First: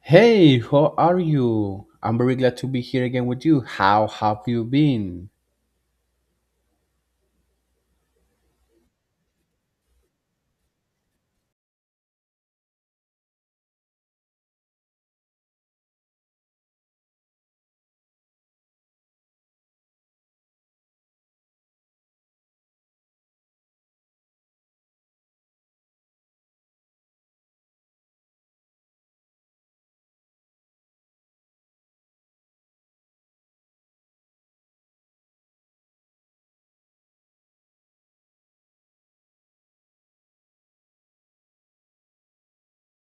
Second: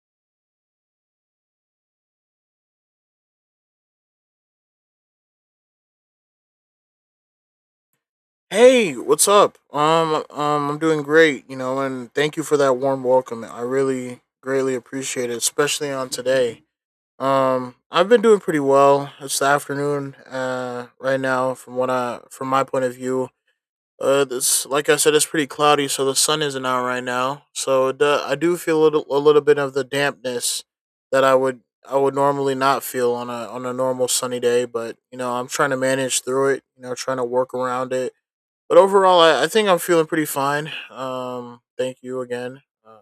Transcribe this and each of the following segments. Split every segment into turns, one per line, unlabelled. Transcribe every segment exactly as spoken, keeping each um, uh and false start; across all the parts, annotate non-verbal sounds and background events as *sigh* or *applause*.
Hey, how are you? I'm very glad to be here again with you. How have you been?
Hey, what's up? Um, um, I'm doing great, you know, and thank you for that warm welcome. I really greatly appreciate it, especially on today. Um, I've been doing pretty well. It's the afternoon, uh, right now. From what I, from my point of view, uh, this, like I said, it's pretty cloudy, so the sun isn't out right now. So the, I do feel a little, a little bit of the dampness that I would, I would normally not feel on a, on a normal sunny day. But you know, I'm trying to manage through it. You know, trying to work around it, but overall, I, I think I'm feeling pretty fine. Um, thank you again. Uh,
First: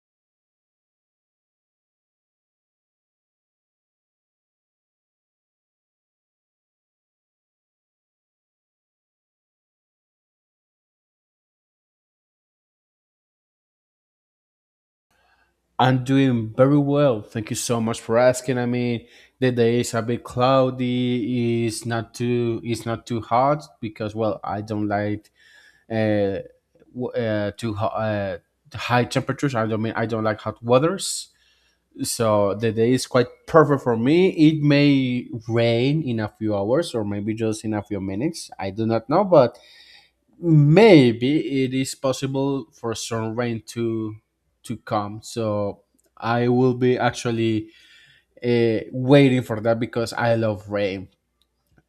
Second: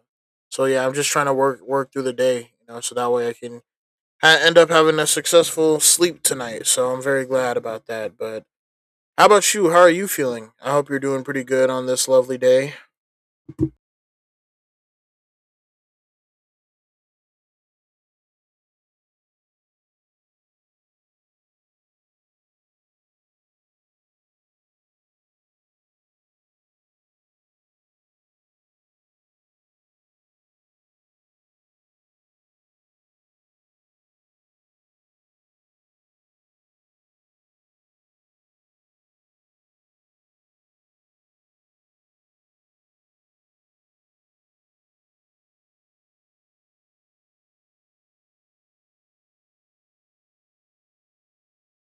so yeah, I'm just trying to work work through the day, you know, so that way I can ha- end up having a successful sleep tonight. So I'm very glad about that. But how about you? How are you feeling? I hope you're doing pretty good on this lovely day.
I'm doing very well. Thank you so much for asking. I mean, the day is a bit cloudy. It's not too. It's not too hot because, well, I don't like uh, w- uh too ho- uh, high temperatures. I don't mean I don't like hot weathers. So the day is quite perfect for me. It may rain in a few hours or maybe just in a few minutes. I do not know, but maybe it is possible for some rain to to come. So i will be actually uh, waiting for that because i love rain.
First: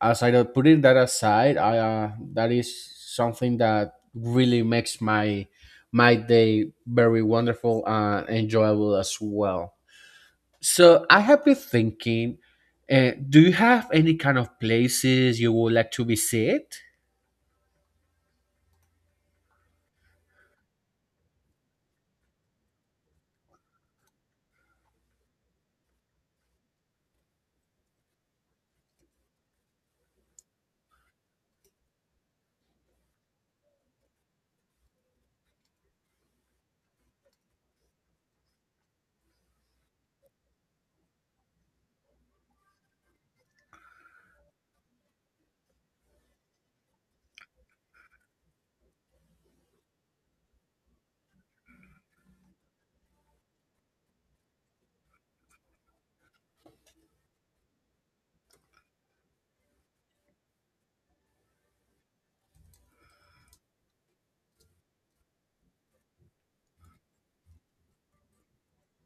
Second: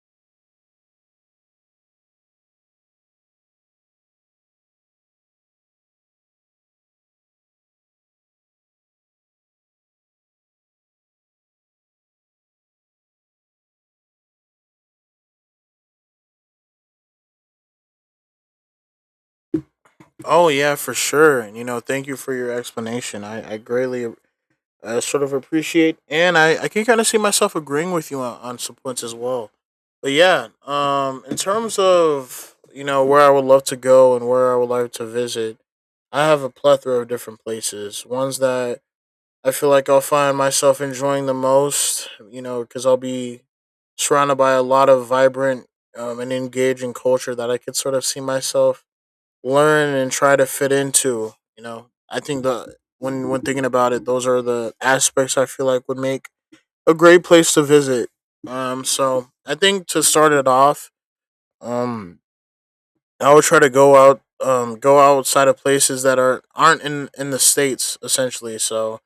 As I don't putting that aside I uh, That is something that really makes my my day very wonderful and enjoyable as well. So i have been thinking, uh, do you have any kind of places you would like to visit?
Oh yeah, for sure. And you know, thank you for your explanation. I, I greatly I sort of appreciate, and I, I can kind of see myself agreeing with you on, on some points as well. But yeah, um, in terms of, you know, where I would love to go and where I would like to visit, I have a plethora of different places. Ones that I feel like I'll find myself enjoying the most, you know, because I'll be surrounded by a lot of vibrant um, and engaging culture that I could sort of see myself learn and try to fit into. You know, I think the when when thinking about it, those are the aspects I feel like would make a great place to visit. Um, so I think to start it off, um, I would try to go out, um, go outside of places that are aren't in in the states essentially. So,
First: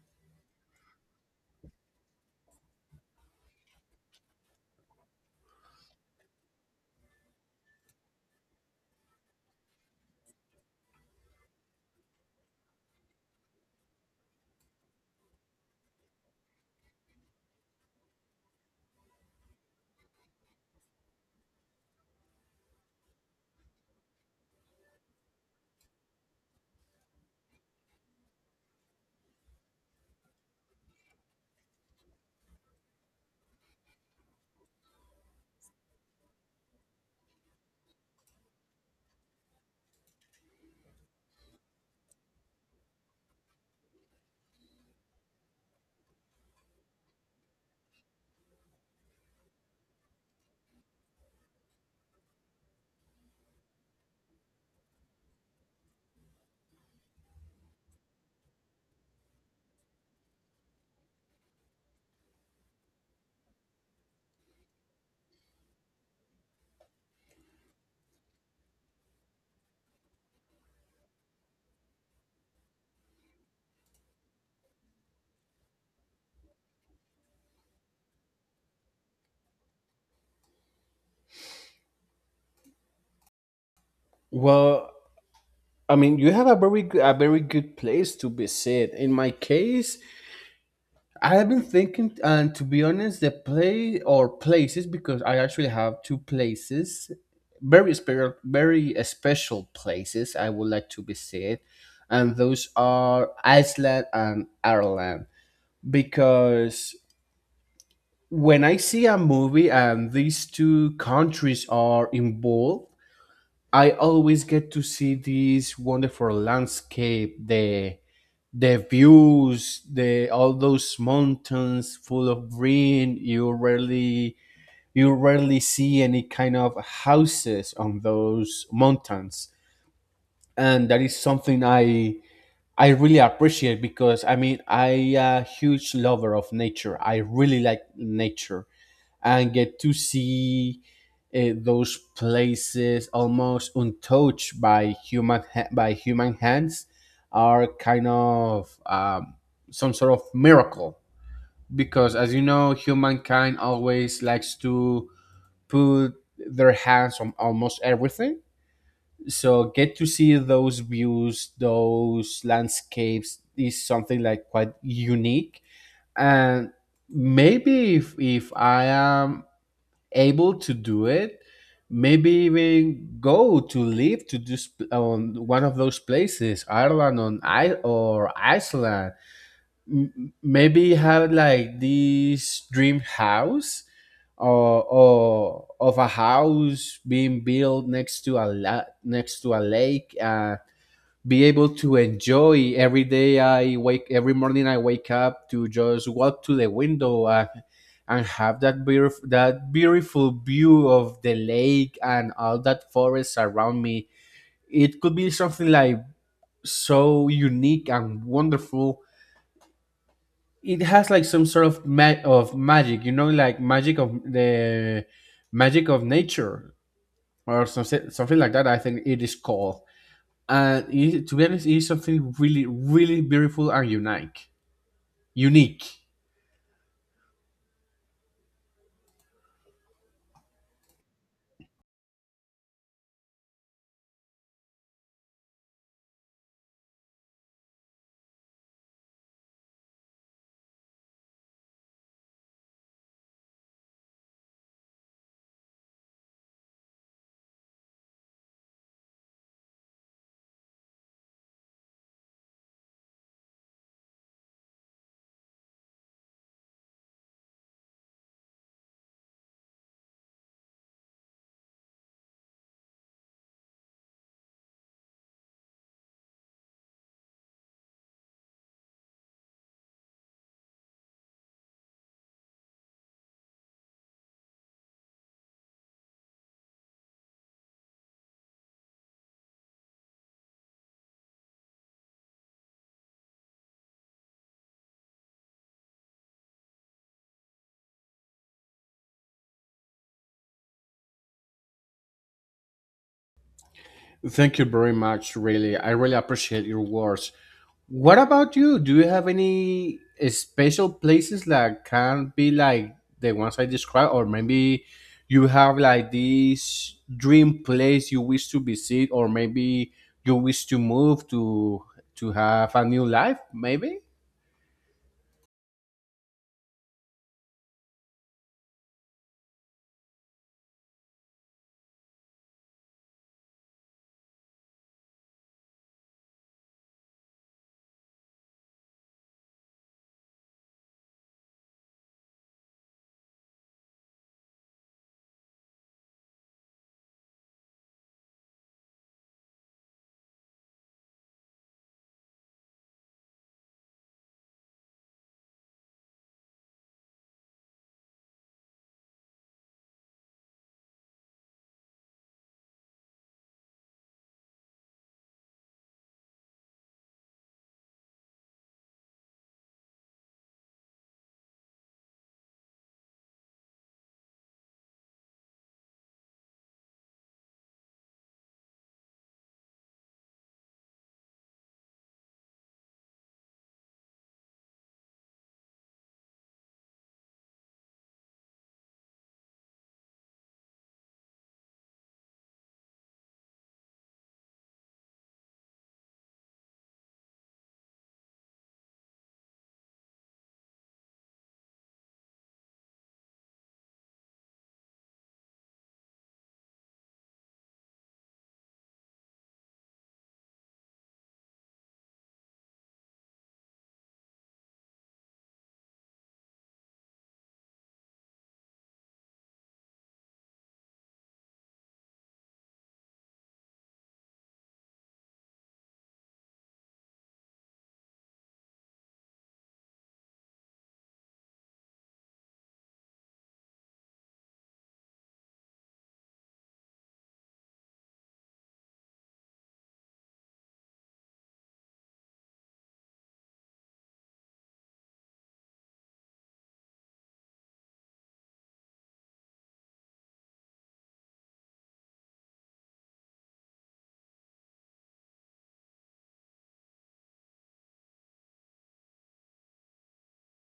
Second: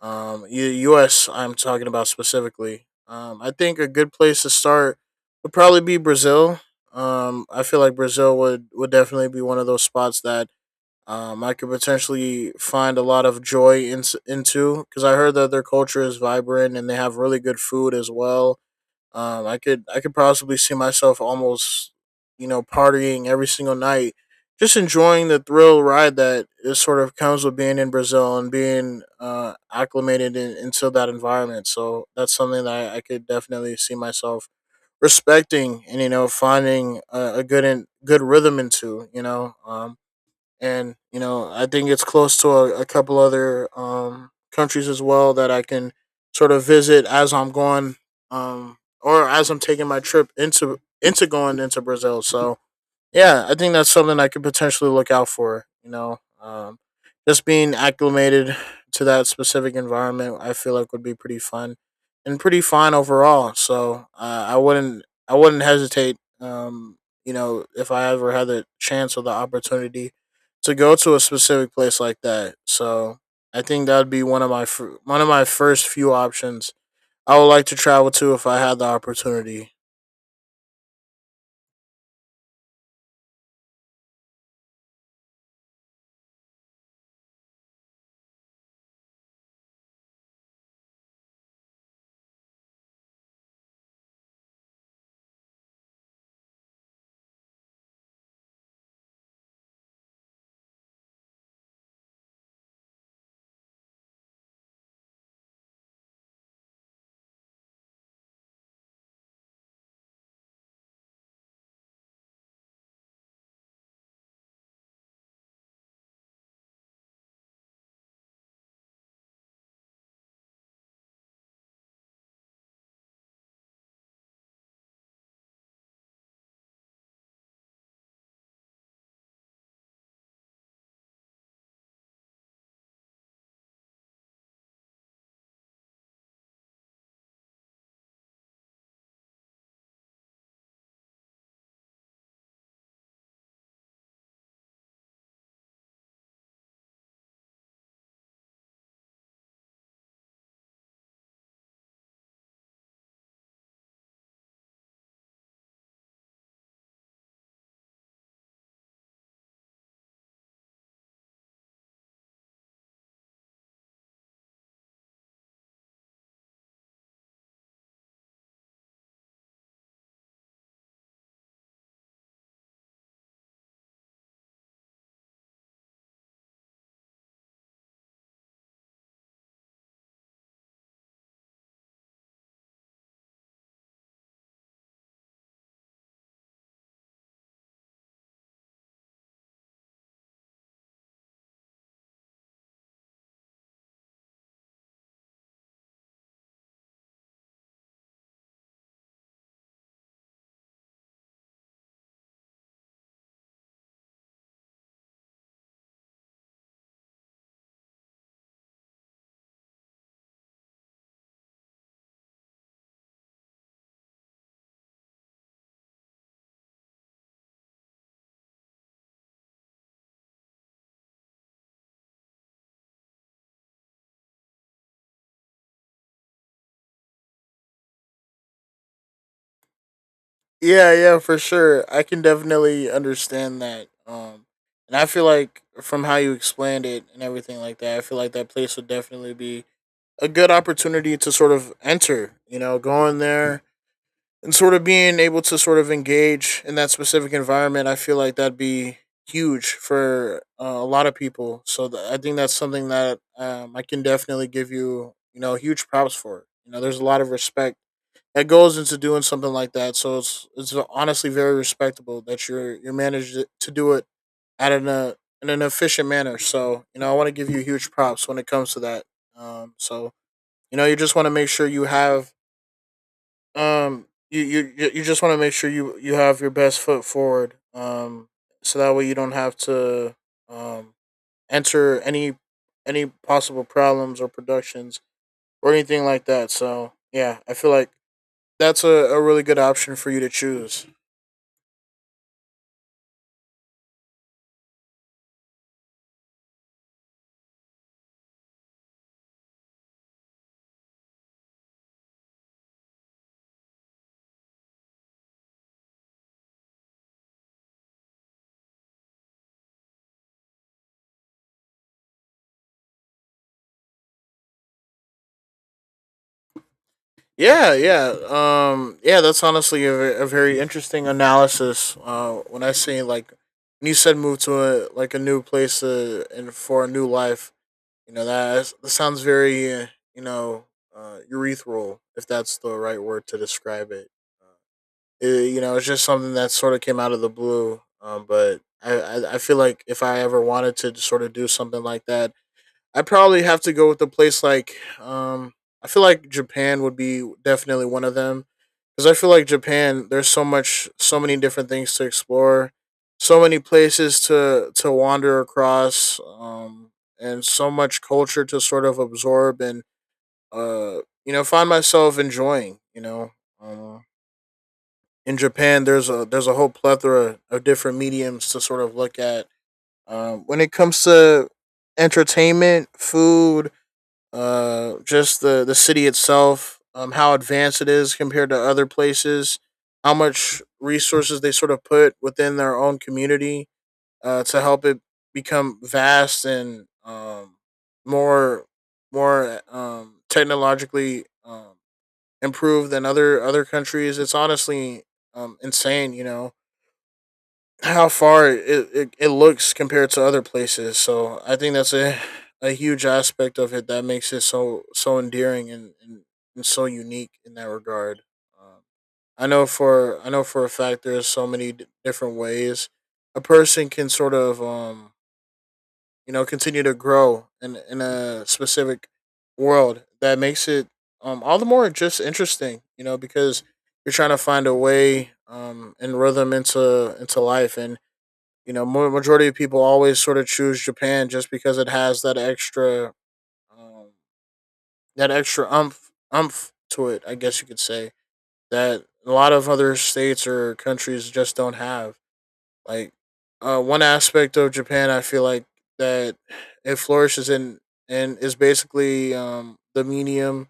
um, U- U.S. I'm talking about specifically. Um, I think a good place to start would probably be Brazil. Um, I feel like Brazil would would definitely be one of those spots that um, I could potentially find a lot of joy in, into, because I heard that their culture is vibrant and they have really good food as well. Um, I could I could possibly see myself almost, you know, partying every single night, just enjoying the thrill ride that it sort of comes with being in Brazil and being uh, acclimated in, into that environment. So that's something that I, I could definitely see myself respecting and, you know, finding a, a good and good rhythm into, you know. Um and you know, I think it's close to a, a couple other um, countries as well that I can sort of visit as I'm going, um, or as I'm taking my trip into into going into Brazil. So yeah, I think that's something I could potentially look out for. You know, um, just being acclimated to that specific environment, I feel like would be pretty fun and pretty fine overall. So uh, I wouldn't, I wouldn't hesitate. Um, you know, if I ever had the chance or the opportunity to go to a specific place like that. So I think that'd be one of my fir- one of my first few options I would like to travel to if I had the opportunity.
Well I mean, you have a very g- a very good place to visit. In my case, I have been thinking, and to be honest, the play or places because I actually have two places, very special, very special places I would like to visit, and those are Iceland and Ireland, because when I see a movie and these two countries are involved, I always get to see this wonderful landscape, the the views, the all those mountains full of green. You rarely you rarely see any kind of houses on those mountains, and that is something I I really appreciate, because I mean I a huge lover of nature. I really like nature, and get to see uh, those places almost untouched by human ha- by human hands are kind of um, some sort of miracle, because as you know, humankind always likes to put their hands on almost everything. So get to see those views, those landscapes is something like quite unique. And maybe if, if i am able to do it, maybe even go to live to this on one of those places, Ireland on i or Iceland. M- maybe have like this dream house, or, or of a house being built next to a la- next to a lake, uh, be able to enjoy every day I wake every morning I wake up to just walk to the window, and and have that beautiful that beautiful view of the lake and all that forest around me. It could be something like so unique and wonderful. It has like some sort of ma- of magic, you know, like magic of the magic of nature or something something like that, I think it is called. And it, to be honest, it is something really, really beautiful and unique. Unique.
Yeah, yeah, for sure. I can definitely understand that. Um, and I feel like from how you explained it and everything like that, I feel like that place would definitely be a good opportunity to sort of enter. You know, going there and sort of being able to sort of engage in that specific environment. I feel like that'd be huge for uh, a lot of people. So th- I think that's something that, um, I can definitely give you, you know, huge props for. You know, there's a lot of respect that goes into doing something like that. So it's it's honestly very respectable that you're you're managed to do it at an uh, in an efficient manner. So you know I want to give you huge props when it comes to that. Um, so you know you just want to make sure you have um you you you you just want to make sure you you have your best foot forward. Um, so that way you don't have to um enter any any possible problems or productions or anything like that. So yeah, I feel like that's a, a really good option for you to choose.
Thank you very much. Really, I really appreciate your words. What about you? Do you have any special places that can be like the ones I described, or maybe you have like this dream place you wish to visit, or maybe you wish to move to to have a new life, maybe?
Yeah, yeah, um, yeah, that's honestly a, a very interesting analysis. Uh, when I say like when you said move to a like a new place uh and for a new life, you know, that, is- that sounds very, uh, you know, uh, urethral, if that's the right word to describe it. Uh, it. You know, it's just something that sort of came out of the blue. Um, but I, I I feel like if I ever wanted to sort of do something like that, I probably have to go with a place like, um I feel like Japan would be definitely one of them, because I feel like Japan, there's so much so many different things to explore, so many places to to wander across, um and so much culture to sort of absorb, and uh you know, find myself enjoying, you know. Uh, in Japan there's a there's a whole plethora of different mediums to sort of look at, um when it comes to entertainment, food, uh just the the city itself, um how advanced it is compared to other places, how much resources they sort of put within their own community uh to help it become vast and, um more more um technologically um improved than other other countries. It's honestly um insane, you know, how far it, it, it looks compared to other places. So I think that's a a huge aspect of it that makes it so so endearing and, and, and so unique in that regard. Um, I know for I know for a fact there's so many d- different ways a person can sort of, um you know, continue to grow in in a specific world that makes it um all the more just interesting, you know, because you're trying to find a way, um and rhythm into into life, and, you know, more, majority of people always sort of choose Japan just because it has that extra, um, that extra umph, umph to it, I guess you could say, that a lot of other states or countries just don't have. Like, uh, one aspect of Japan, I feel like that it flourishes in and is basically, um, the medium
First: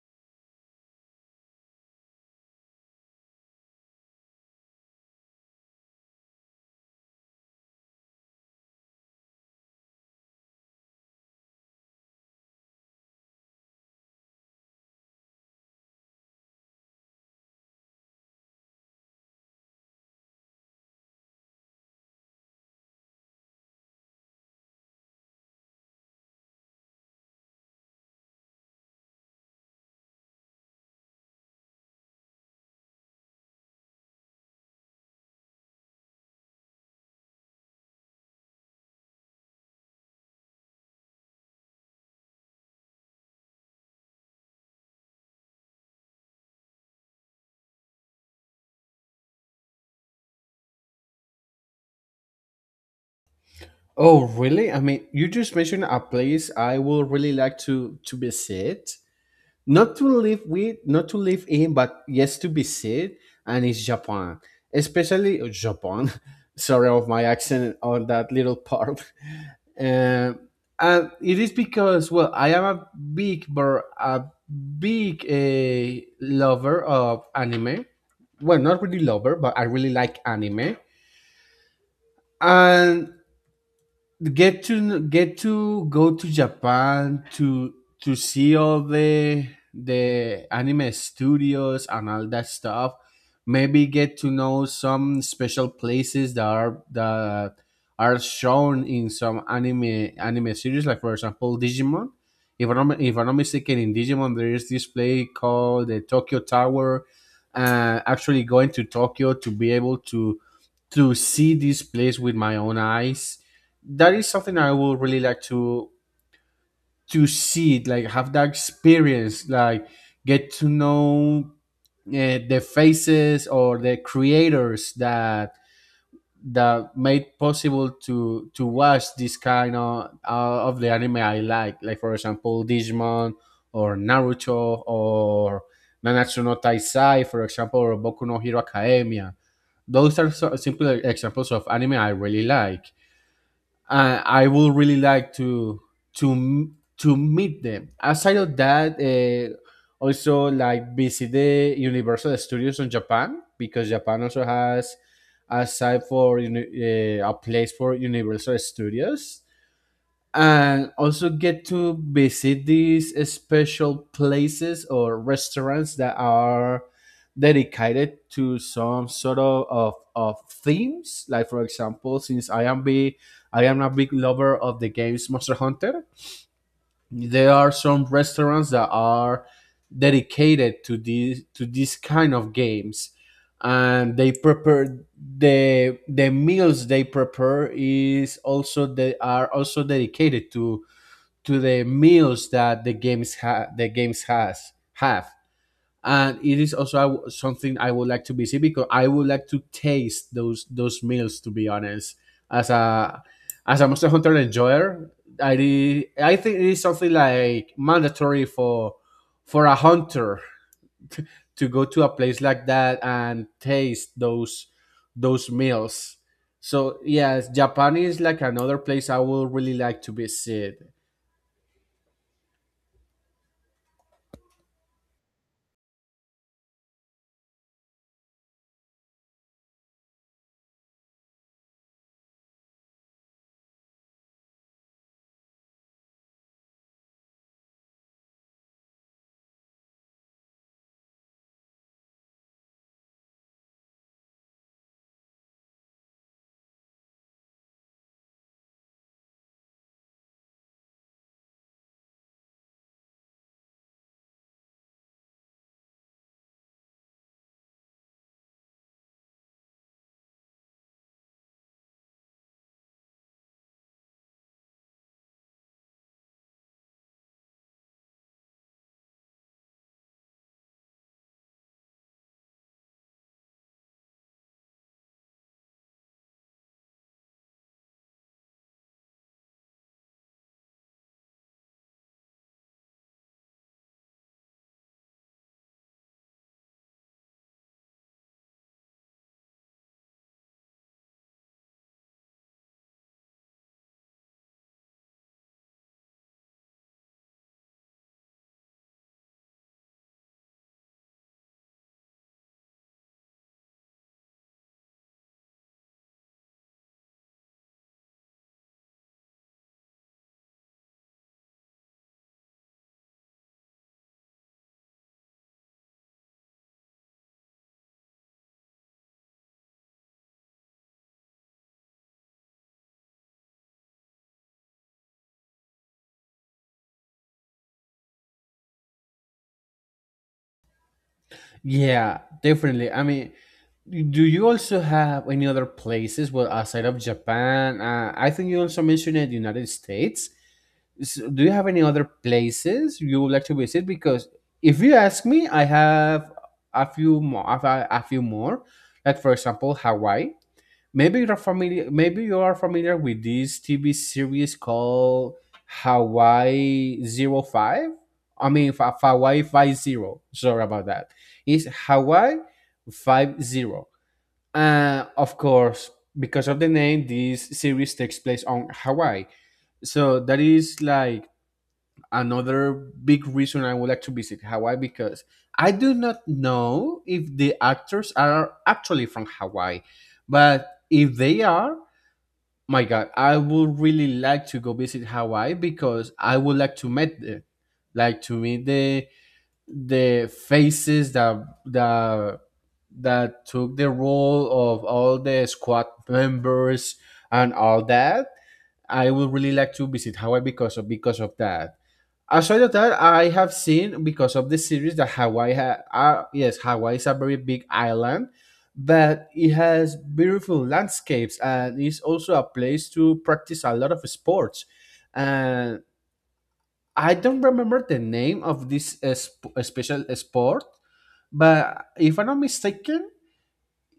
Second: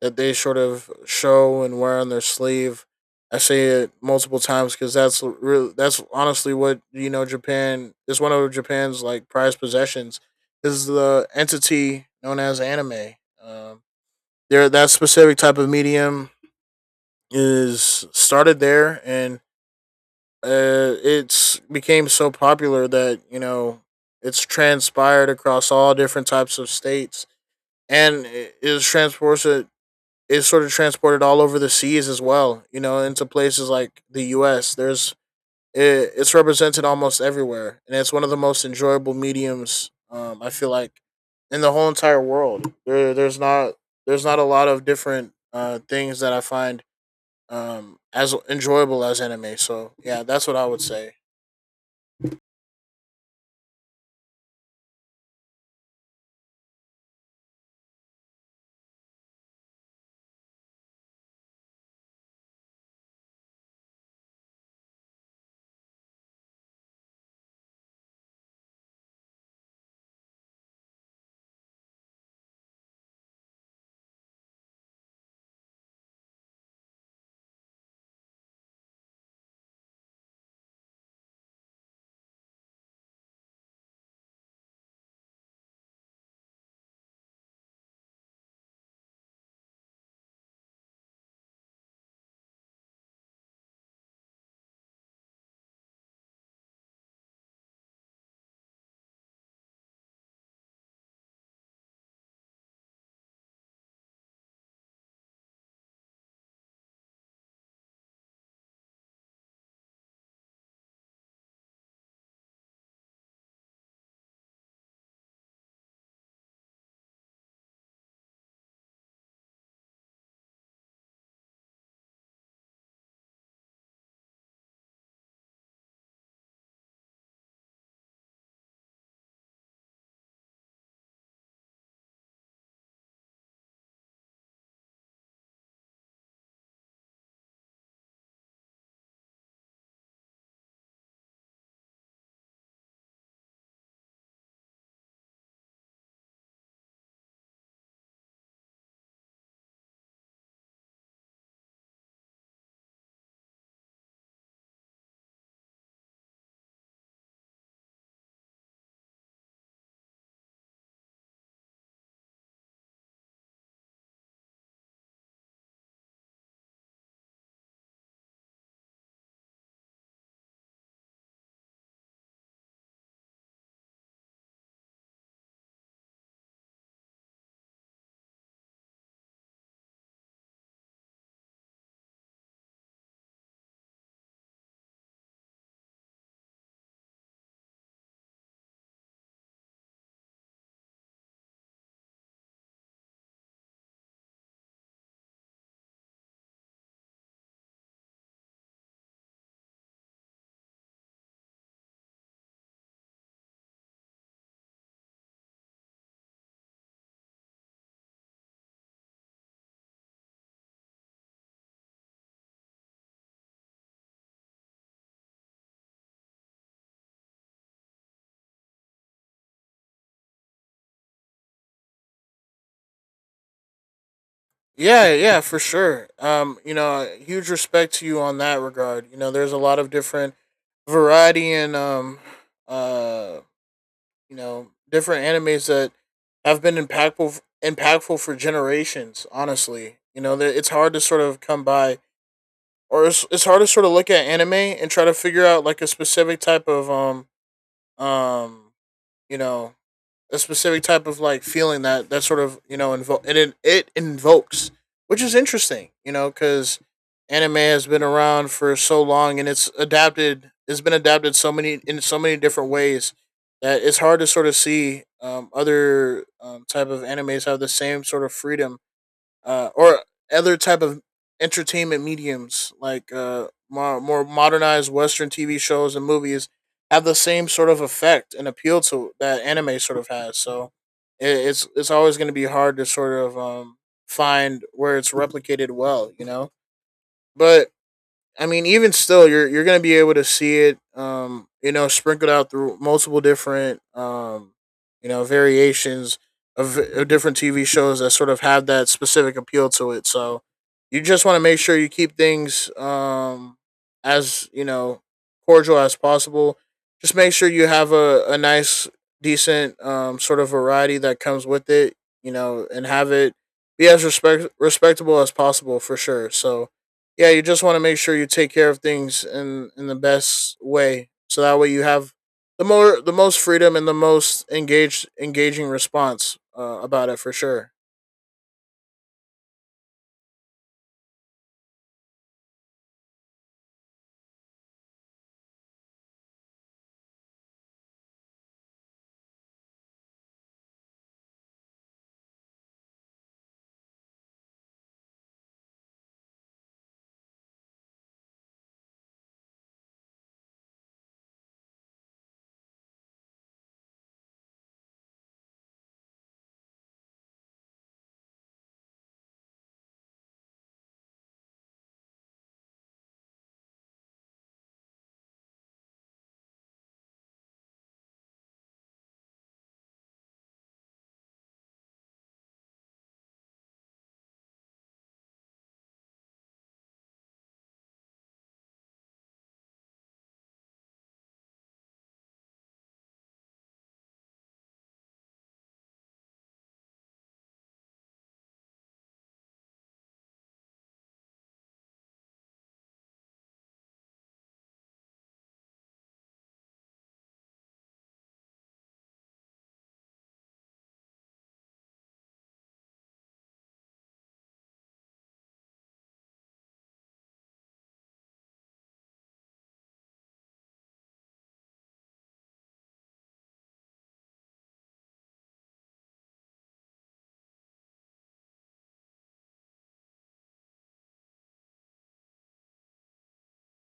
that they sort of show and wear on their sleeve. I say it multiple times because that's really that's honestly what, you know, Japan is one of Japan's like prized possessions is the entity known as anime. Um, there, that specific type of medium is started there, and uh, it's became so popular that, you know, it's transpired across all different types of states, and it is transported. It's sort of transported all over the seas as well, you know, into places like the us. there's it, it's represented almost everywhere, and it's one of the most enjoyable mediums, um, I feel like in the whole entire world. There, there's not there's not a lot of different, uh, things that I find, um, as enjoyable as anime. So yeah, that's what I would say.
Oh, really? I mean, you just mentioned a place I would really like to to visit, not to live with, not to live in, but yes, to visit, and it's Japan, especially uh, Japan. *laughs* Sorry of my accent on that little part. *laughs* Um, and it is because, well, I am a big, bur- a big uh, lover of anime. Well, not really lover, but I really like anime. And get to get to go to Japan to to see all the the anime studios and all that stuff. Maybe get to know some special places that are that are shown in some anime anime series, like for example Digimon. If I'm not- if I'm not mistaken, in Digimon there is this place called the Tokyo Tower. Uh, actually, going to Tokyo to be able to to see this place with my own eyes, that is something I would really like to to see, like have that experience, like get to know uh, the faces or the creators that that made possible to to watch this kind of uh, of the anime I like, like for example Digimon or Naruto or Nanatsu no Taisai, for example, or Boku no Hero Academia. Those are so, simple examples of anime I really like. uh, I would really like to to m- to meet them. Aside of that, uh, also like visit the Universal Studios in Japan, because Japan also has a site for uni- uh, a place for Universal Studios, and also get to visit these special places or restaurants that are dedicated to some sort of, of, of themes, like for example, since i am be i am a big lover of the games Monster Hunter, there are some restaurants that are dedicated to these to these kind of games, and they prepare the the meals they prepare is also they are also dedicated to to the meals that the games ha- the games has have. And it is also I w- something i would like to visit, because i would like to taste those those meals, to be honest. As a as a Monster Hunter enjoyer, i re- i think it is something like mandatory for for a hunter to go to a place like that and taste those those meals. So yes, Japan is like another place i would really like to visit.
Yeah, yeah, for sure. Um, you know, huge respect to you on that regard. You know, there's a lot of different variety, and um uh you know, different animes that have been impactful impactful for generations, honestly. You know, that it's hard to sort of come by, or it's, it's hard to sort of look at anime and try to figure out like a specific type of, um um you know, a specific type of like feeling that that sort of, you know, invo- and it it invokes, which is interesting, you know, because anime has been around for so long and it's adapted. It's been adapted so many in so many different ways that it's hard to sort of see, um, other um, type of animes have the same sort of freedom, uh, or other type of entertainment mediums like, uh, more, more modernized Western T V shows and movies have the same sort of effect and appeal to that anime sort of has. So it, it's it's always going to be hard to sort of, um, find where it's replicated well, you know. But I mean, even still, you're you're gonna be able to see it, um, you know, sprinkled out through multiple different, um, you know, variations of, of different T V shows that sort of have that specific appeal to it. So you just want to make sure you keep things um, as you know cordial as possible. Just make sure you have a, a nice, decent um, sort of variety that comes with it, you know, and have it be as respect respectable as possible for sure. So yeah, you just want to make sure you take care of things in in the best way, so that way you have the more the most freedom and the most engaged engaging response uh, about it for sure.
Yeah, definitely. I mean, do you also have any other places well outside of Japan? Uh, I think you also mentioned the United States. So do you have any other places you would like to visit? Because if you ask me, I have a few more. I have a few more. Like for example, Hawaii. Maybe you're familiar. Maybe you are familiar with this T V series called Hawaii Zero Five. I mean, fa- Hawaii Five Zero. Sorry about that. It's Hawaii Five Zero. Uh, of course, because of the name, this series takes place on Hawaii. So that is like another big reason I would like to visit Hawaii, because I do not know if the actors are actually from Hawaii, but if they are, my God, I would really like to go visit Hawaii because I would like to meet them, like to meet the the faces that that that took the role of all the squad members and all that. I would really like to visit Hawaii because of because of that. Aside of that, I have seen because of the series that Hawaii ha- uh, yes, Hawaii is a very big island, but it has beautiful landscapes and it's also a place to practice a lot of sports. And I don't remember the name of this uh, sp- uh, special sport, but if I'm not mistaken,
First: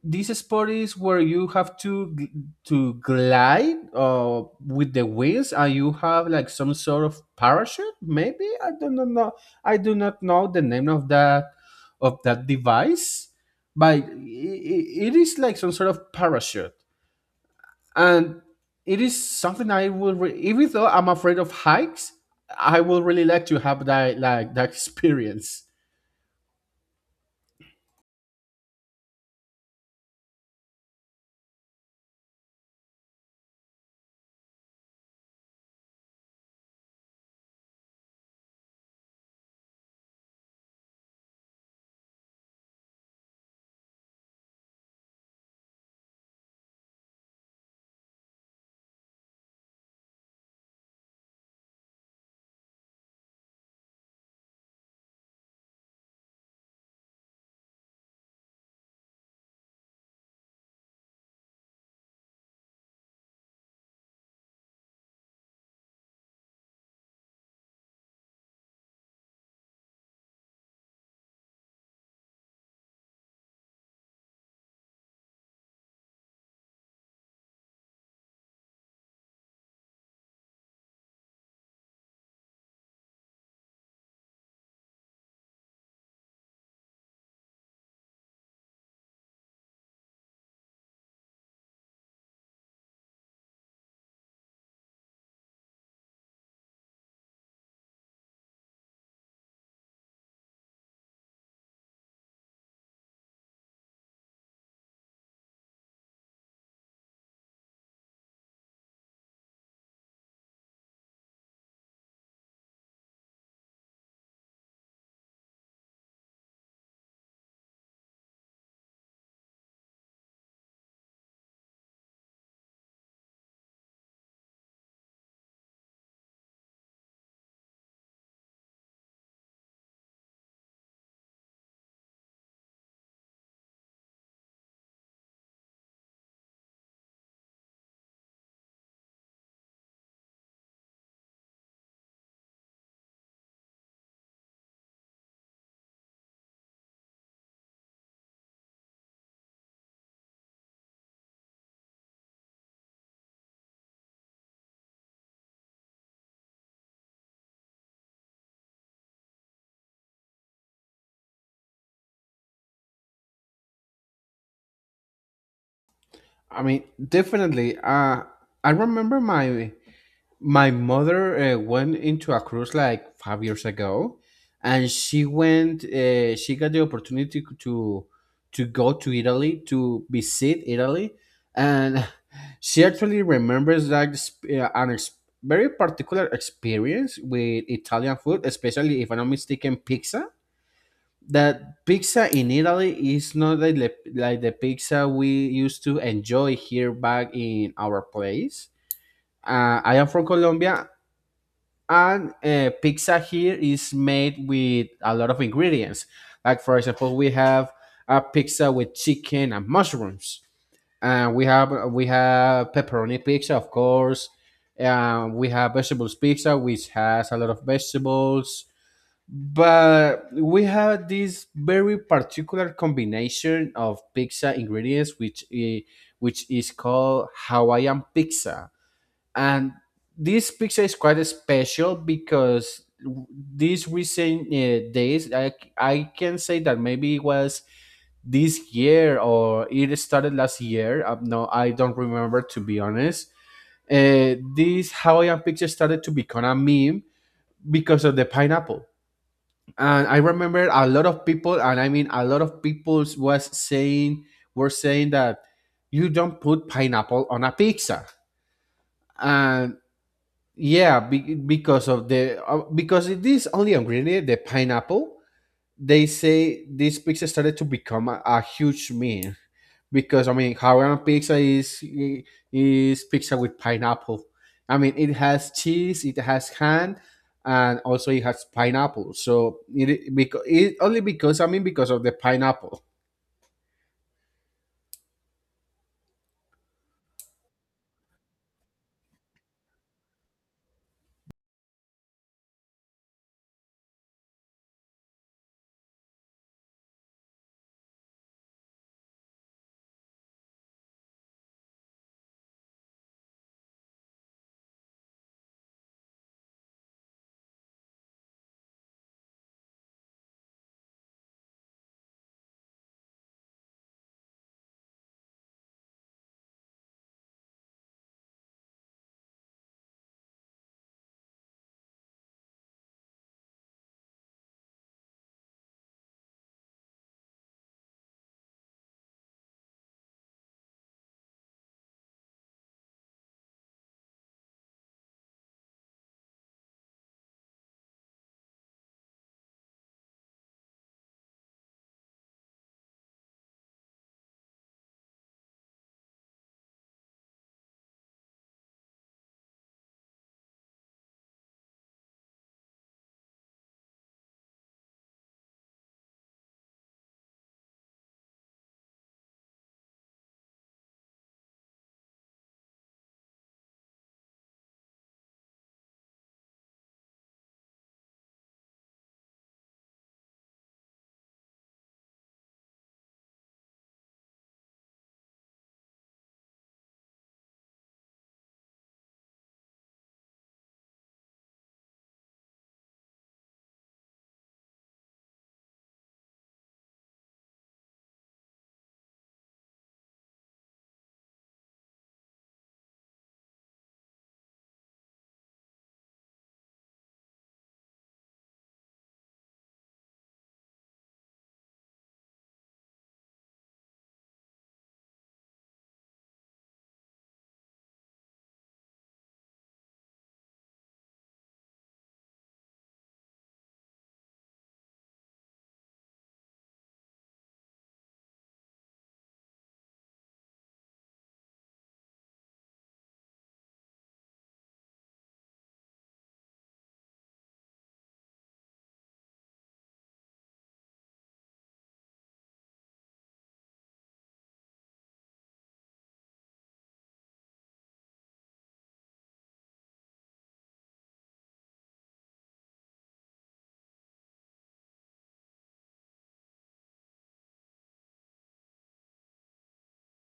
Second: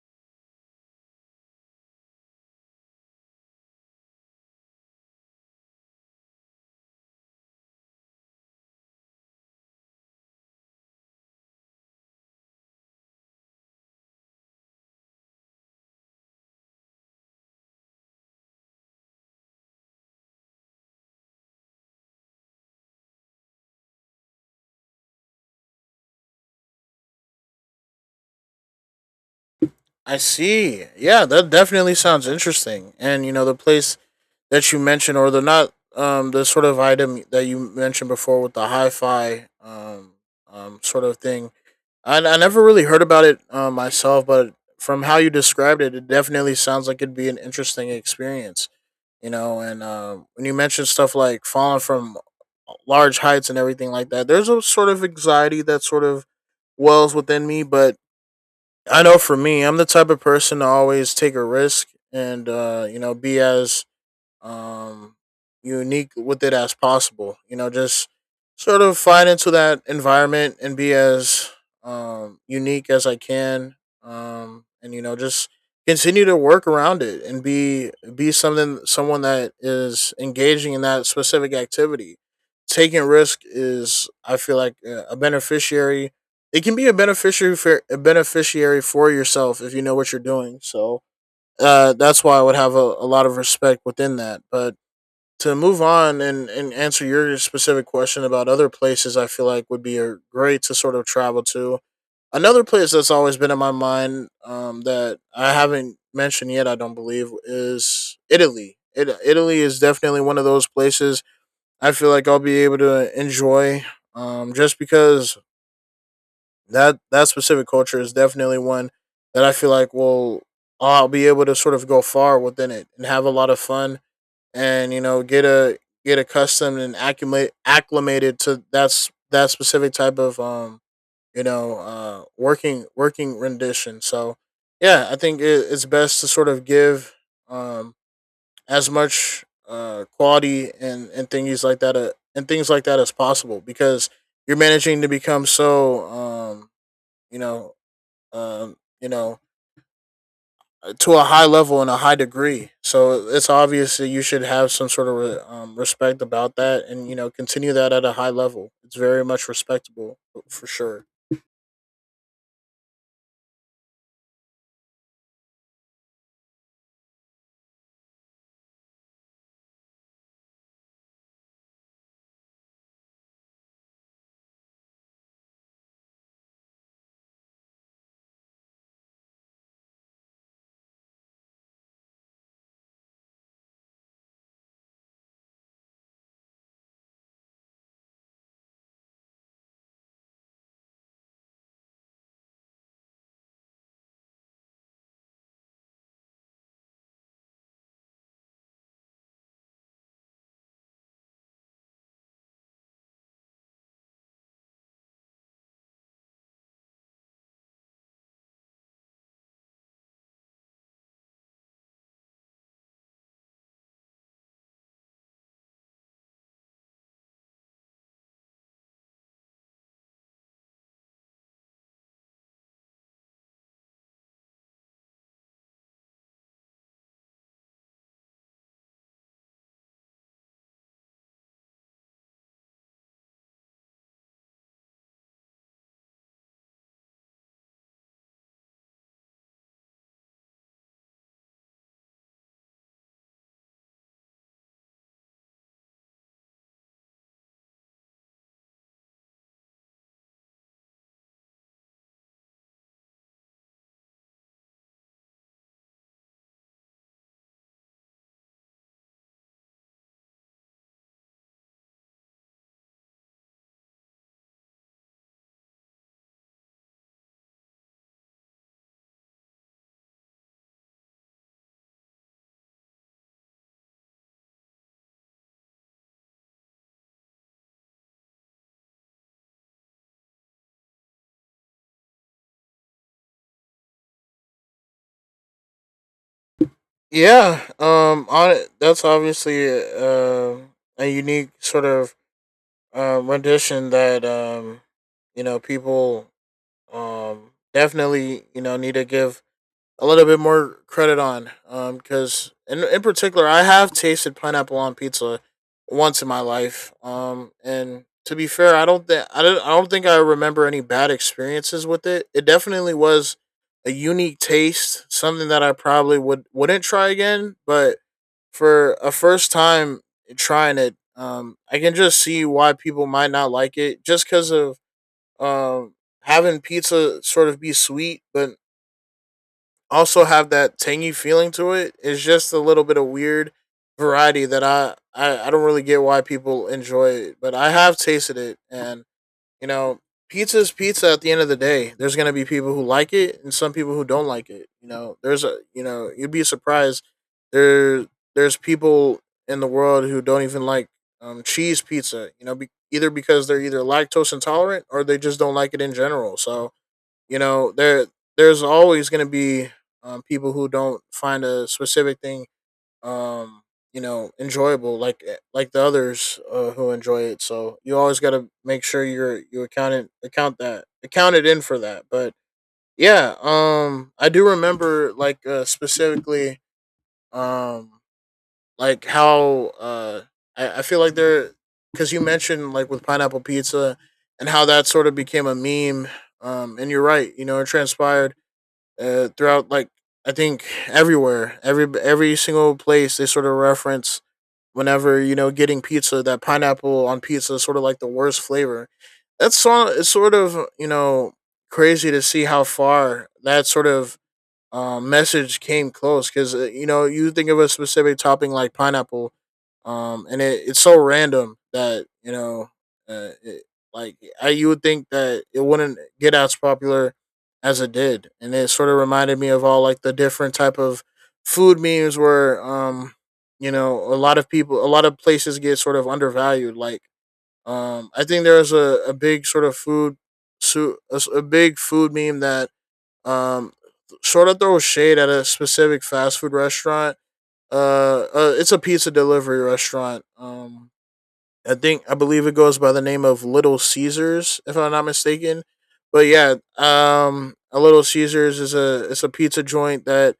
this sport is where you have to gl- to glide uh, with the wheels and you have like some sort of parachute, maybe. I do not know. I do not know the name of that of that device, but i i- it is like some sort of parachute. And it is something i will re- even though i'm afraid of hikes, i will really like to have that like that *laughs* experience.
I see. Yeah, that definitely sounds interesting. And you know the place that you mentioned, or the not um the sort of item that you mentioned before with the hi-fi um um sort of thing. I I never really heard about it uh, myself, but from how you described it, it definitely sounds like it'd be an interesting experience, you know. And um, when you mentioned stuff like falling from large heights and everything like that, there's a sort of anxiety that sort of wells within me. But I know for me, I'm the type of person to always take a risk and, uh, you know, be as um, unique with it as possible. You know, just sort of find into that environment and be as um, unique as I can. Um, and you know, just continue to work around it and be be something someone that is engaging in that specific activity. Taking risk is, I feel like, uh, a beneficiary. It can be a beneficiary for a beneficiary for yourself if you know what you're doing. So, uh, that's why I would have a, a lot of respect within that. But to move on and, and answer your specific question about other places, I feel like would be a great to sort of travel to. Another place that's always been in my mind, um, that I haven't mentioned yet, I don't believe, is Italy. It, Italy is definitely one of those places I feel like I'll be able to enjoy, um, just because that that specific culture is definitely one that I feel like will I'll be able to sort of go far within it and have a lot of fun, and you know, get a get accustomed and accumulate acclimated to that's that specific type of um you know uh working working rendition. So yeah, I think it, it's best to sort of give um as much uh quality and and things like that uh, and things like that as possible because you're managing to become so um you know um, you know, to a high level and a high degree. So it's obvious that you should have some sort of re- um, respect about that, and you know, continue that at a high level. It's very much respectable f- for sure.
I mean, definitely. Uh, I remember my my mother uh, went into a cruise like five years ago, and she went. Uh, she got the opportunity to to go to Italy to visit Italy, and *laughs* she actually remembers that exp- uh, an ex- very particular experience with Italian food, especially, if I'm not mistaken, pizza. That pizza in Italy is not like the, like the pizza we used to enjoy here back in our place. Uh, I am from Colombia, and uh, pizza here is made with a lot of ingredients. Like for example, we have a pizza with chicken and mushrooms, and we have we have pepperoni pizza, of course. Um, we have vegetables pizza, which has a lot of vegetables, but we have this very particular combination of pizza ingredients which i- which is called Hawaiian pizza. And this picture is quite special because these recent uh, days, I, I can say that maybe it was this year or it started last year. Uh, no i don't remember, to be honest. Uh, this Hawaiian picture started to become a meme because of the pineapple. And I remember a lot of people, and I mean a lot of people was saying were saying that you don't put pineapple on a pizza. And yeah, be- because of the uh, because it is only on Green Day, the pineapple, they say this pizza started to become a, a huge meme, because I mean, Hawaiian pizza is i- is pizza with pineapple. I mean, it has cheese, it has ham, and also it has pineapple. So it, because it only because I mean, because of the pineapple.
Yeah, um, on it, that's obviously uh, a unique sort of uh, rendition that, um, you know, people um definitely, you know, need to give a little bit more credit on. Um, because in in particular, I have tasted pineapple on pizza once in my life. Um, and to be fair, I don't think I don't I don't think I remember any bad experiences with it. It definitely was a unique taste, something that I probably would wouldn't try again. But for a first time trying it, um, I can just see why people might not like it, just because of um having pizza sort of be sweet, but also have that tangy feeling to it. It's just a little bit of weird variety that I, I I don't really get why people enjoy it, but I have tasted it, and you know, pizza's pizza. At the end of the day, there's gonna be people who like it and some people who don't like it. You know, there's a, you know, you'd be surprised, there there's people in the world who don't even like, um, cheese pizza. You know, be, either because they're either lactose intolerant or they just don't like it in general. So, you know there there's always going to be, um, people who don't find a specific thing um, you know enjoyable like, eh, like the others, uh, who enjoy it. So you always got to make sure you're you account it, account that account it in for that. But yeah, um I do remember like, uh, specifically um like how uh i, I feel like there, because you mentioned like with pineapple pizza and how that sort of became a meme, um and you're right, you know, it transpired, uh, throughout like, I think everywhere, every every single place they sort of reference whenever, you know, getting pizza, that pineapple on pizza is sort of like the worst flavor. That's so it's sort of you know, crazy to see how far that sort of, um, message came close. Because, uh, you know, you think of a specific topping like pineapple, um, and it, it's so random that, you know, uh, it, like I, you would think that it wouldn't get as popular as it did, and it sort of reminded me of all like the different type of food memes where, um, you know, a lot of people, a lot of places get sort of undervalued. Like, um, I think there was a, a big sort of food, su- a s a a big food meme that, um, sort of throw shade at a specific fast food restaurant. Uh, uh it's a pizza delivery restaurant. Um, I think I believe it goes by the name of Little Caesars, if I'm not mistaken. But yeah, um, a Little Caesars is a it's a pizza joint that,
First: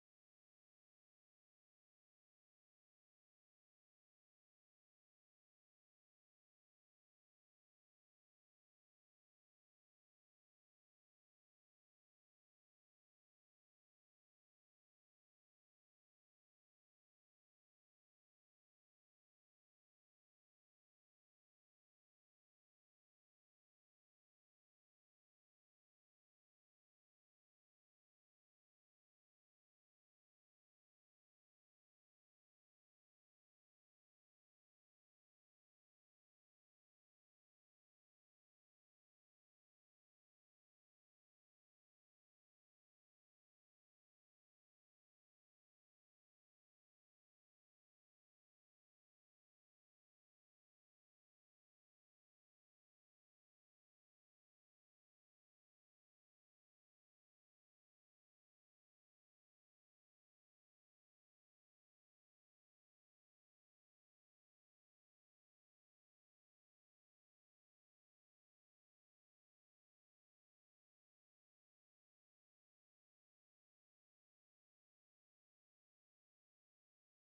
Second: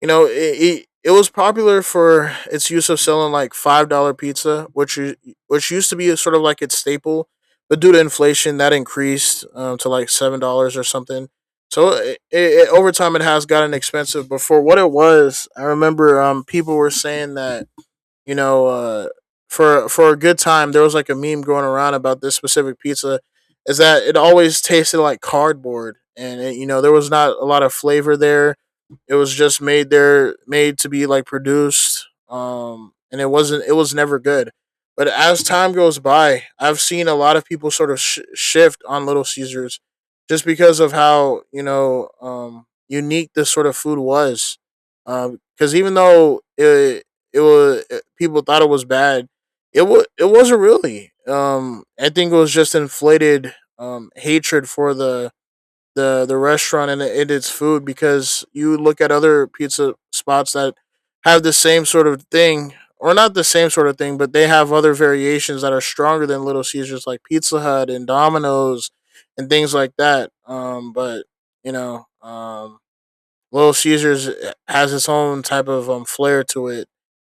you know, it, it it was popular for its use of selling like five dollar pizza, which u- which used to be sort of like its staple, but due to inflation, that increased, um, to like seven dollars or something. So it, it, over time, it has gotten expensive. But for what it was, I remember, um, people were saying that, you know, uh, for for a good time, there was like a meme going around about this specific pizza, is that it always tasted like cardboard, and it, you know, there was not a lot of flavor there. It was just made there, made to be like produced, um, and it wasn't. It was never good. But as time goes by, I've seen a lot of people sort of sh- shift on Little Caesars, just because of how, you know, um, unique this sort of food was. Because, um, even though it, it was it, people thought it was bad. It was it wasn't really. Um, I think it was just inflated, um, hatred for the the the restaurant and, and its food. Because you look at other pizza spots that have the same sort of thing, or not the same sort of thing, but they have other variations that are stronger than Little Caesars, like Pizza Hut and Domino's and things like that. Um, but you know, um, Little Caesars, eh, has its own type of, um, flair to it,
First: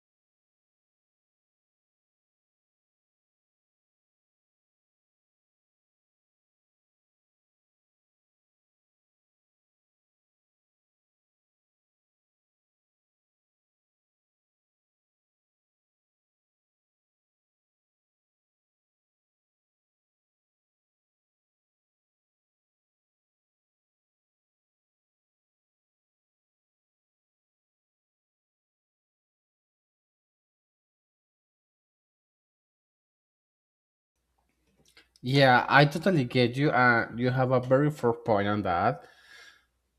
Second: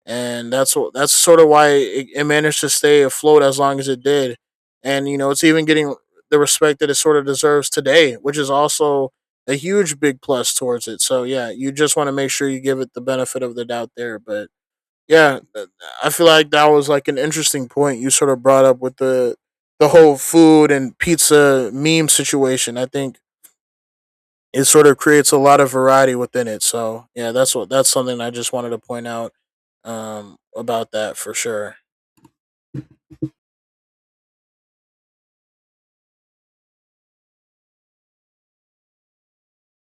and that's wh- that's sort of why it, it managed to stay afloat as long as it did. And you know, it's even getting the respect that it sort of deserves today, which is also a huge big plus towards it. So yeah, you just want to make sure you give it the benefit of the doubt there. But yeah, th- I feel like that was like an interesting point you sort of brought up with the the whole food and pizza meme situation. I think it sort of creates a lot of variety within it. So yeah, that's what that's something I just wanted to point out, um about that for sure.
Yeah, I totally get you, and you have a very fair point on that.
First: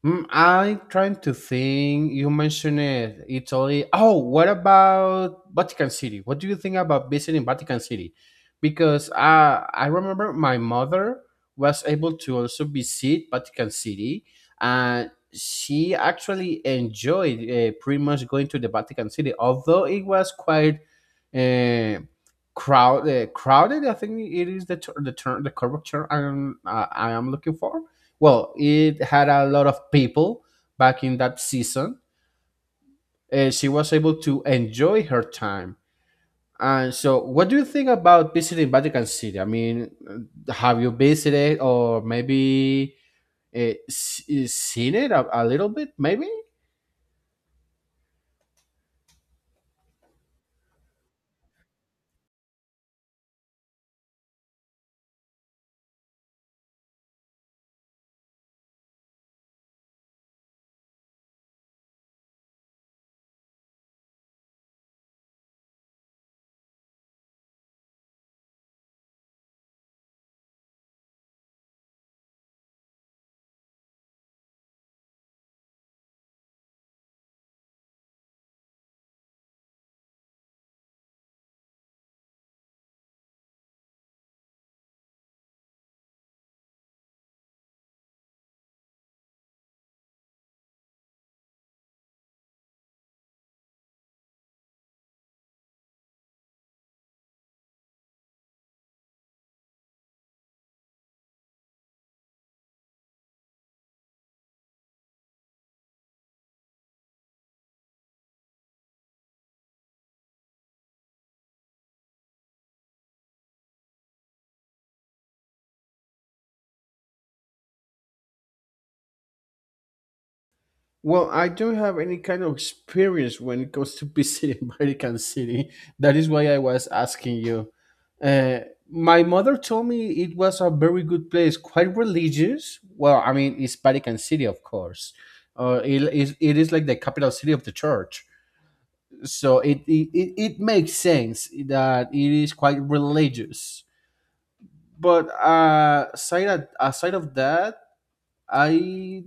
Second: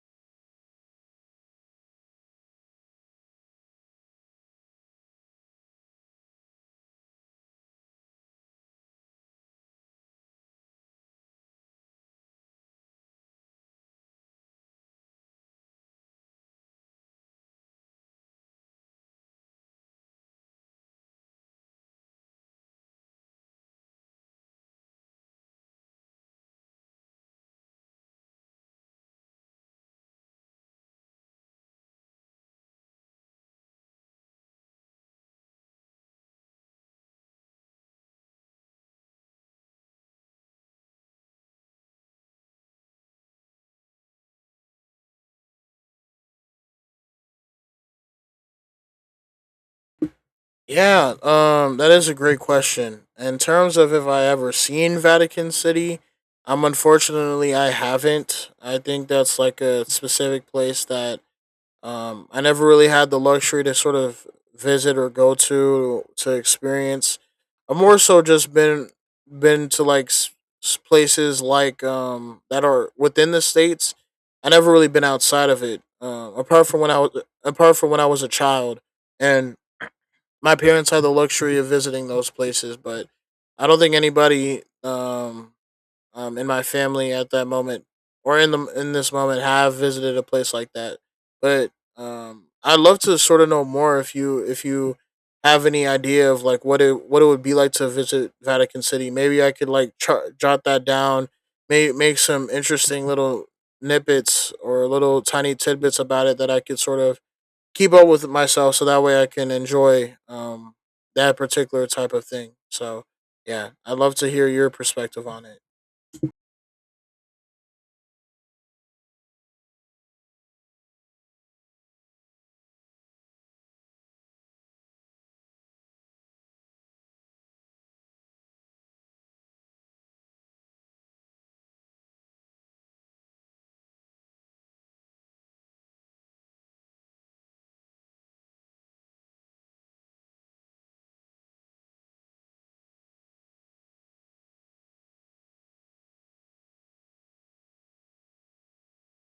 Mm, I'm trying to think. You mentioned it, Italy. Oh, what about Vatican City? What do you think about visiting Vatican City? Because uh, I remember my mother was able to also visit Vatican City, and she actually enjoyed uh, pretty much going to the Vatican City, although it was quite uh, crowd, uh, crowded. I think it is the ter- the term, the correct term I am, uh, I am looking for, well, it had a lot of people back in that season. And she was able to enjoy her time. And so, what do you think about visiting Vatican City? I mean, have you visited, or maybe uh, s- seen it a, a little bit, maybe?
Yeah, um that is a great question. In terms of if I ever seen Vatican City, um unfortunately I haven't. I think that's like a specific place that, um, I never really had the luxury to sort of visit or go to to experience. I've more so just been, been to like s- s- places like, um that are within the states. I never really been outside of it. Um, apart from when I was apart from when I was a child, and my parents had the luxury of visiting those places, but I don't think anybody, um um, in my family at that moment or in the in this moment have visited a place like that. But, um, I'd love to sort of know more if you if you have any idea of like what it what it would be like to visit Vatican City. Maybe I could like tr- jot that down, may make some interesting little snippets or little tiny tidbits about it that I could sort of keep up with myself, so that way I can enjoy, um, that particular type of thing. So yeah, I'd love to hear your perspective on it.
Well, I don't have any kind of experience when it comes to visiting *laughs* Vatican City. That is why I was asking you. Uh, my mother told me it was a very good place, quite religious. Well, I mean, it's Vatican City, of course. Uh, it, is, it is like the capital city of the church. So it, it, it it makes sense that it is quite religious. But uh, aside, aside of that, I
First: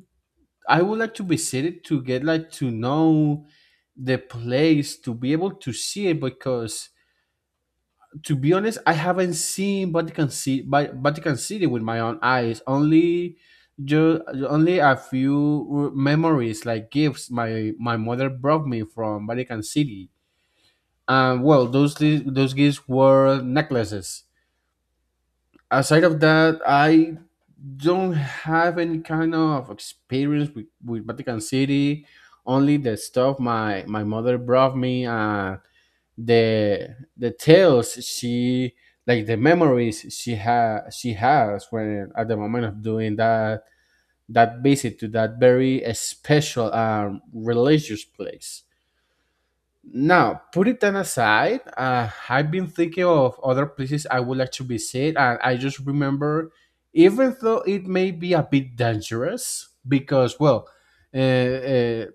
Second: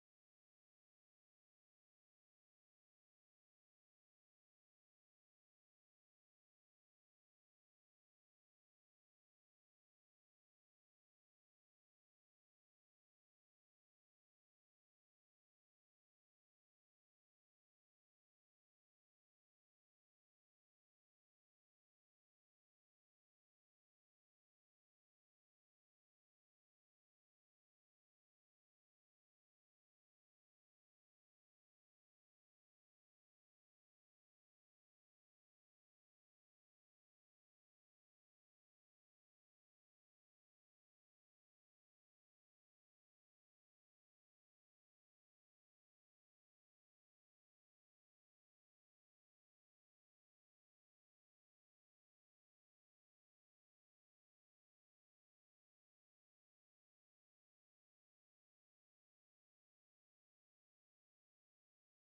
I would like to visit it to get like to know the place, to be able to see it, because to be honest, I haven't seen Vatican City, Vatican City with my own eyes. Only just Only a few memories, like gifts my my mother brought me from Vatican City. And well, those those gifts were necklaces. Aside of that, I don't have any kind of experience with, with Vatican City. Only the stuff my my mother brought me, and the the tales she, like the memories she has she has when at the moment of doing that that visit to that very special um religious place. Now, put it then aside. Uh, I've been thinking of other places I would like to visit, and I just remember, even though it may be a bit dangerous, because well, uh, uh,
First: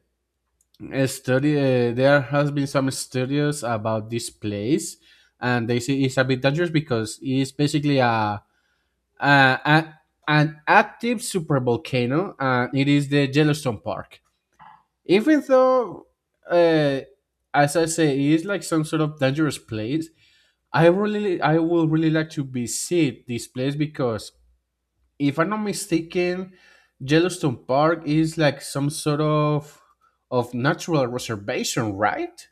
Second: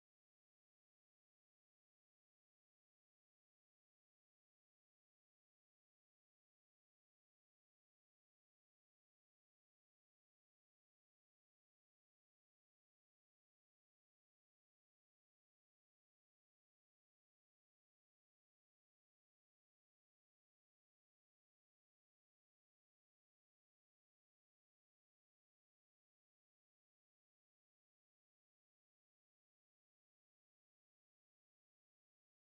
a study uh, there has been some studies about this place, and they say it's a bit dangerous because it's basically a, a, a an active super volcano, and it is the Yellowstone Park. Even though, uh, as I say, it is like some sort of dangerous place, i really I would really like to visit this place because, if I'm not mistaken, Yellowstone Park is like some sort of of natural reservation, right?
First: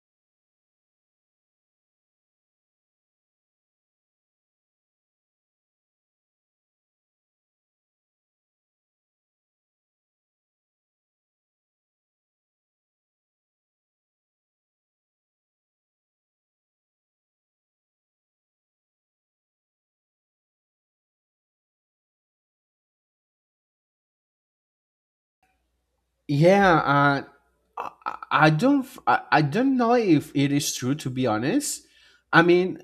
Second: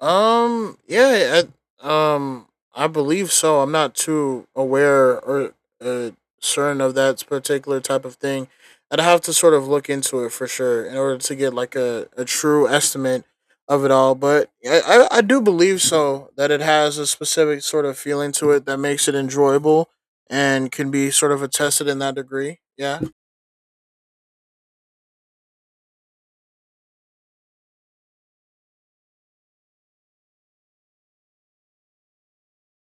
Um, yeah, I, um, I believe so. I'm not too aware or, uh, certain of that particular type of thing. I'd have to sort of look into it for sure in order to get like a, a true estimate of it all. But I, I, I do believe so that it has a specific sort of feeling to it that makes it enjoyable and can be sort of attested in that degree. Yeah.
Yeah, uh, I, I I don't, I, I don't know if it is true, to be honest. I mean,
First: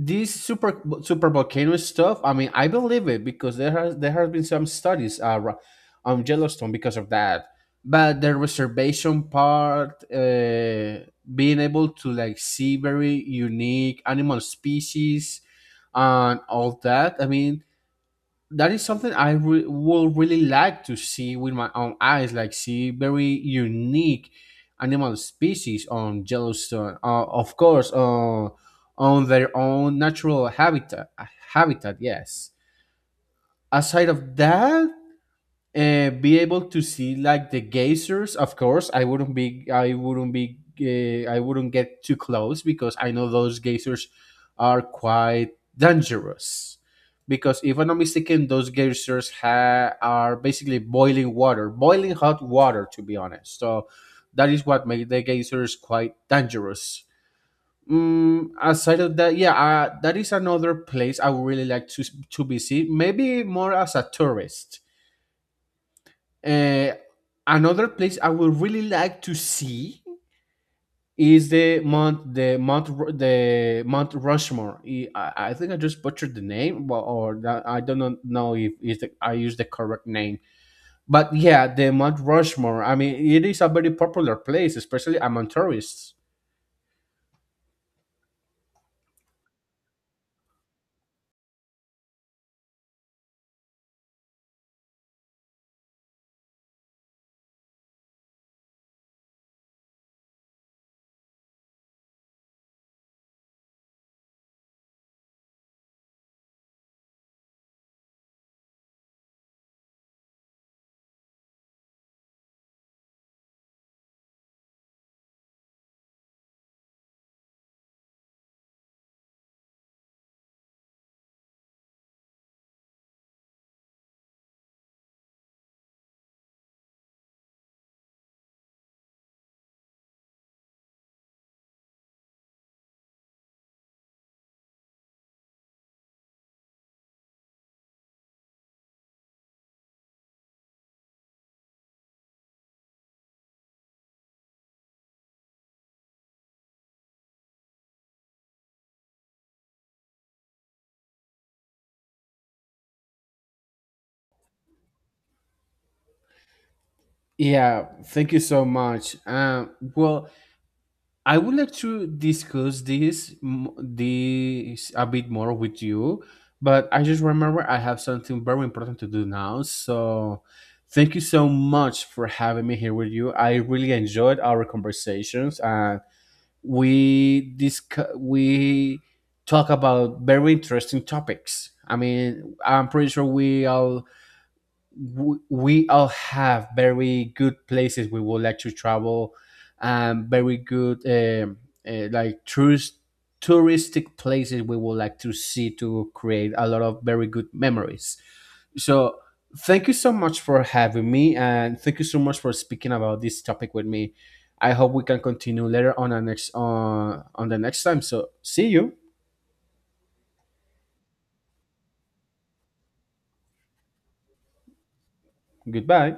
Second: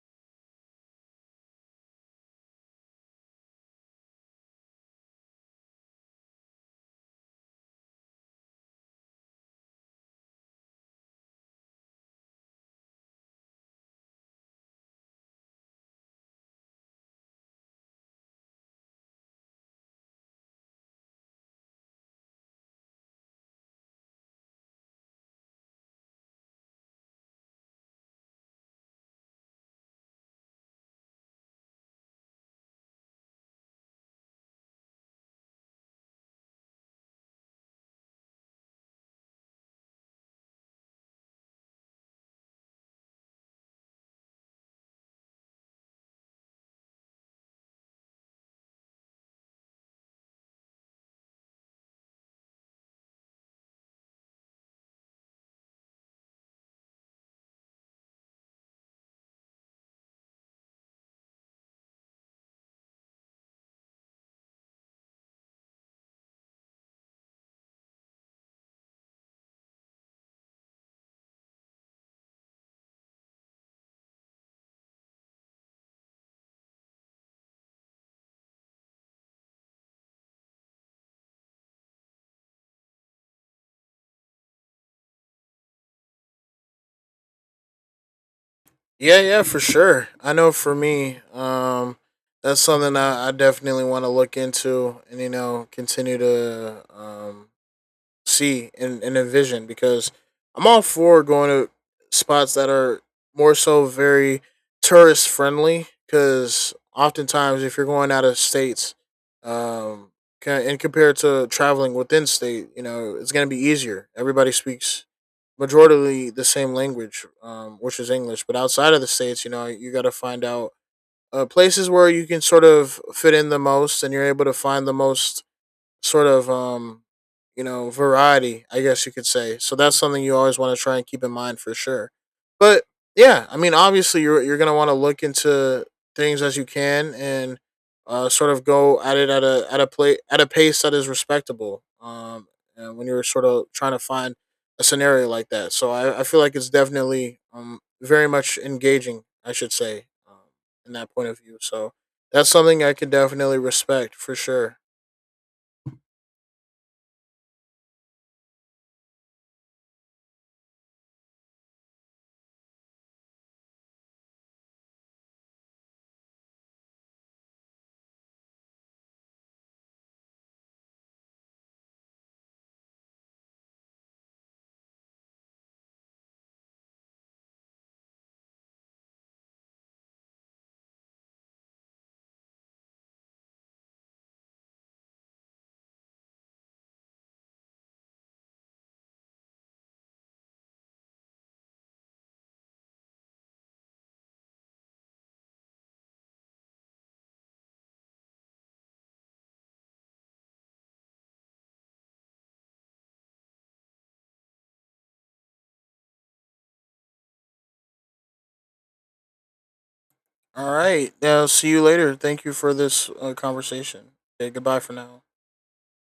this super super volcano stuff. I mean, I believe it because there has there has been some studies uh, ra- on Yellowstone because of that. But the reservation part, uh, being able to like see very unique animal species and all that. I mean, that is something I re- would really like to see with my own eyes, like see very unique animal species on Yellowstone. Uh, of course, uh, on their own natural habitat. Habitat, yes. Aside of that, uh, be able to see like the geysers. Of course, i wouldn't be i wouldn't be uh, I wouldn't get too close because I know those geysers are quite dangerous, because if I'm not mistaken, those geysers ha- are basically boiling water, boiling hot water, to be honest. So that is what made the geysers quite dangerous. Mm, aside of that, yeah, uh, that is another place I would really like to to visit. Maybe more as a tourist. Uh, another place I would really like to see is the Mount the Mount Ru- the Mount Rushmore. I, I I think I just butchered the name. Well, or that, I don't know know if, if the, I used the correct name. But yeah, the Mount Rushmore. I mean, it is a very popular place, especially among tourists.
Yeah, yeah, for sure. I know for me, um, that's something I, I definitely want to look into, and you know, continue to, um, see and, and envision. Because I'm all for going to spots that are more so very tourist friendly. Because oftentimes if you're going out of states, um, ca- and compared to traveling within state, you know, it's gonna be easier. Everybody speaks majority the same language, um, which is English. But outside of the states, you know, you got to find out, uh, places where you can sort of fit in the most, and you're able to find the most sort of um you know variety, I guess you could say. So that's something you always want to try and keep in mind for sure. But yeah, I mean, obviously you're you're going to want to look into things as you can, and, uh, sort of go at it at a at a play at a pace that is respectable, um and when you're sort of trying to find a scenario like that. so i, I feel like it's definitely, um very much engaging, I should say, um, in that point of view. So that's something I could definitely respect for sure.
Yeah, thank you so much. Um, well, I would like to discuss this m- this a bit more with you, but I just remember I have something very important to do now. So, thank you so much for having me here with you. I really enjoyed our conversations, and we discuss we talk about very interesting topics. I mean, I'm pretty sure we all w- we all have very good places we would like to travel, and very good um, uh, like tourist touristic places we would like to see to create a lot of very good memories. So thank you so much for having me, and thank you so much for speaking about this topic with me. I hope we can continue later on our next, on on the next time. So see you.
All right. Yeah, I'll see you later. Thank you for this, uh, conversation. Okay, goodbye for now.
Goodbye.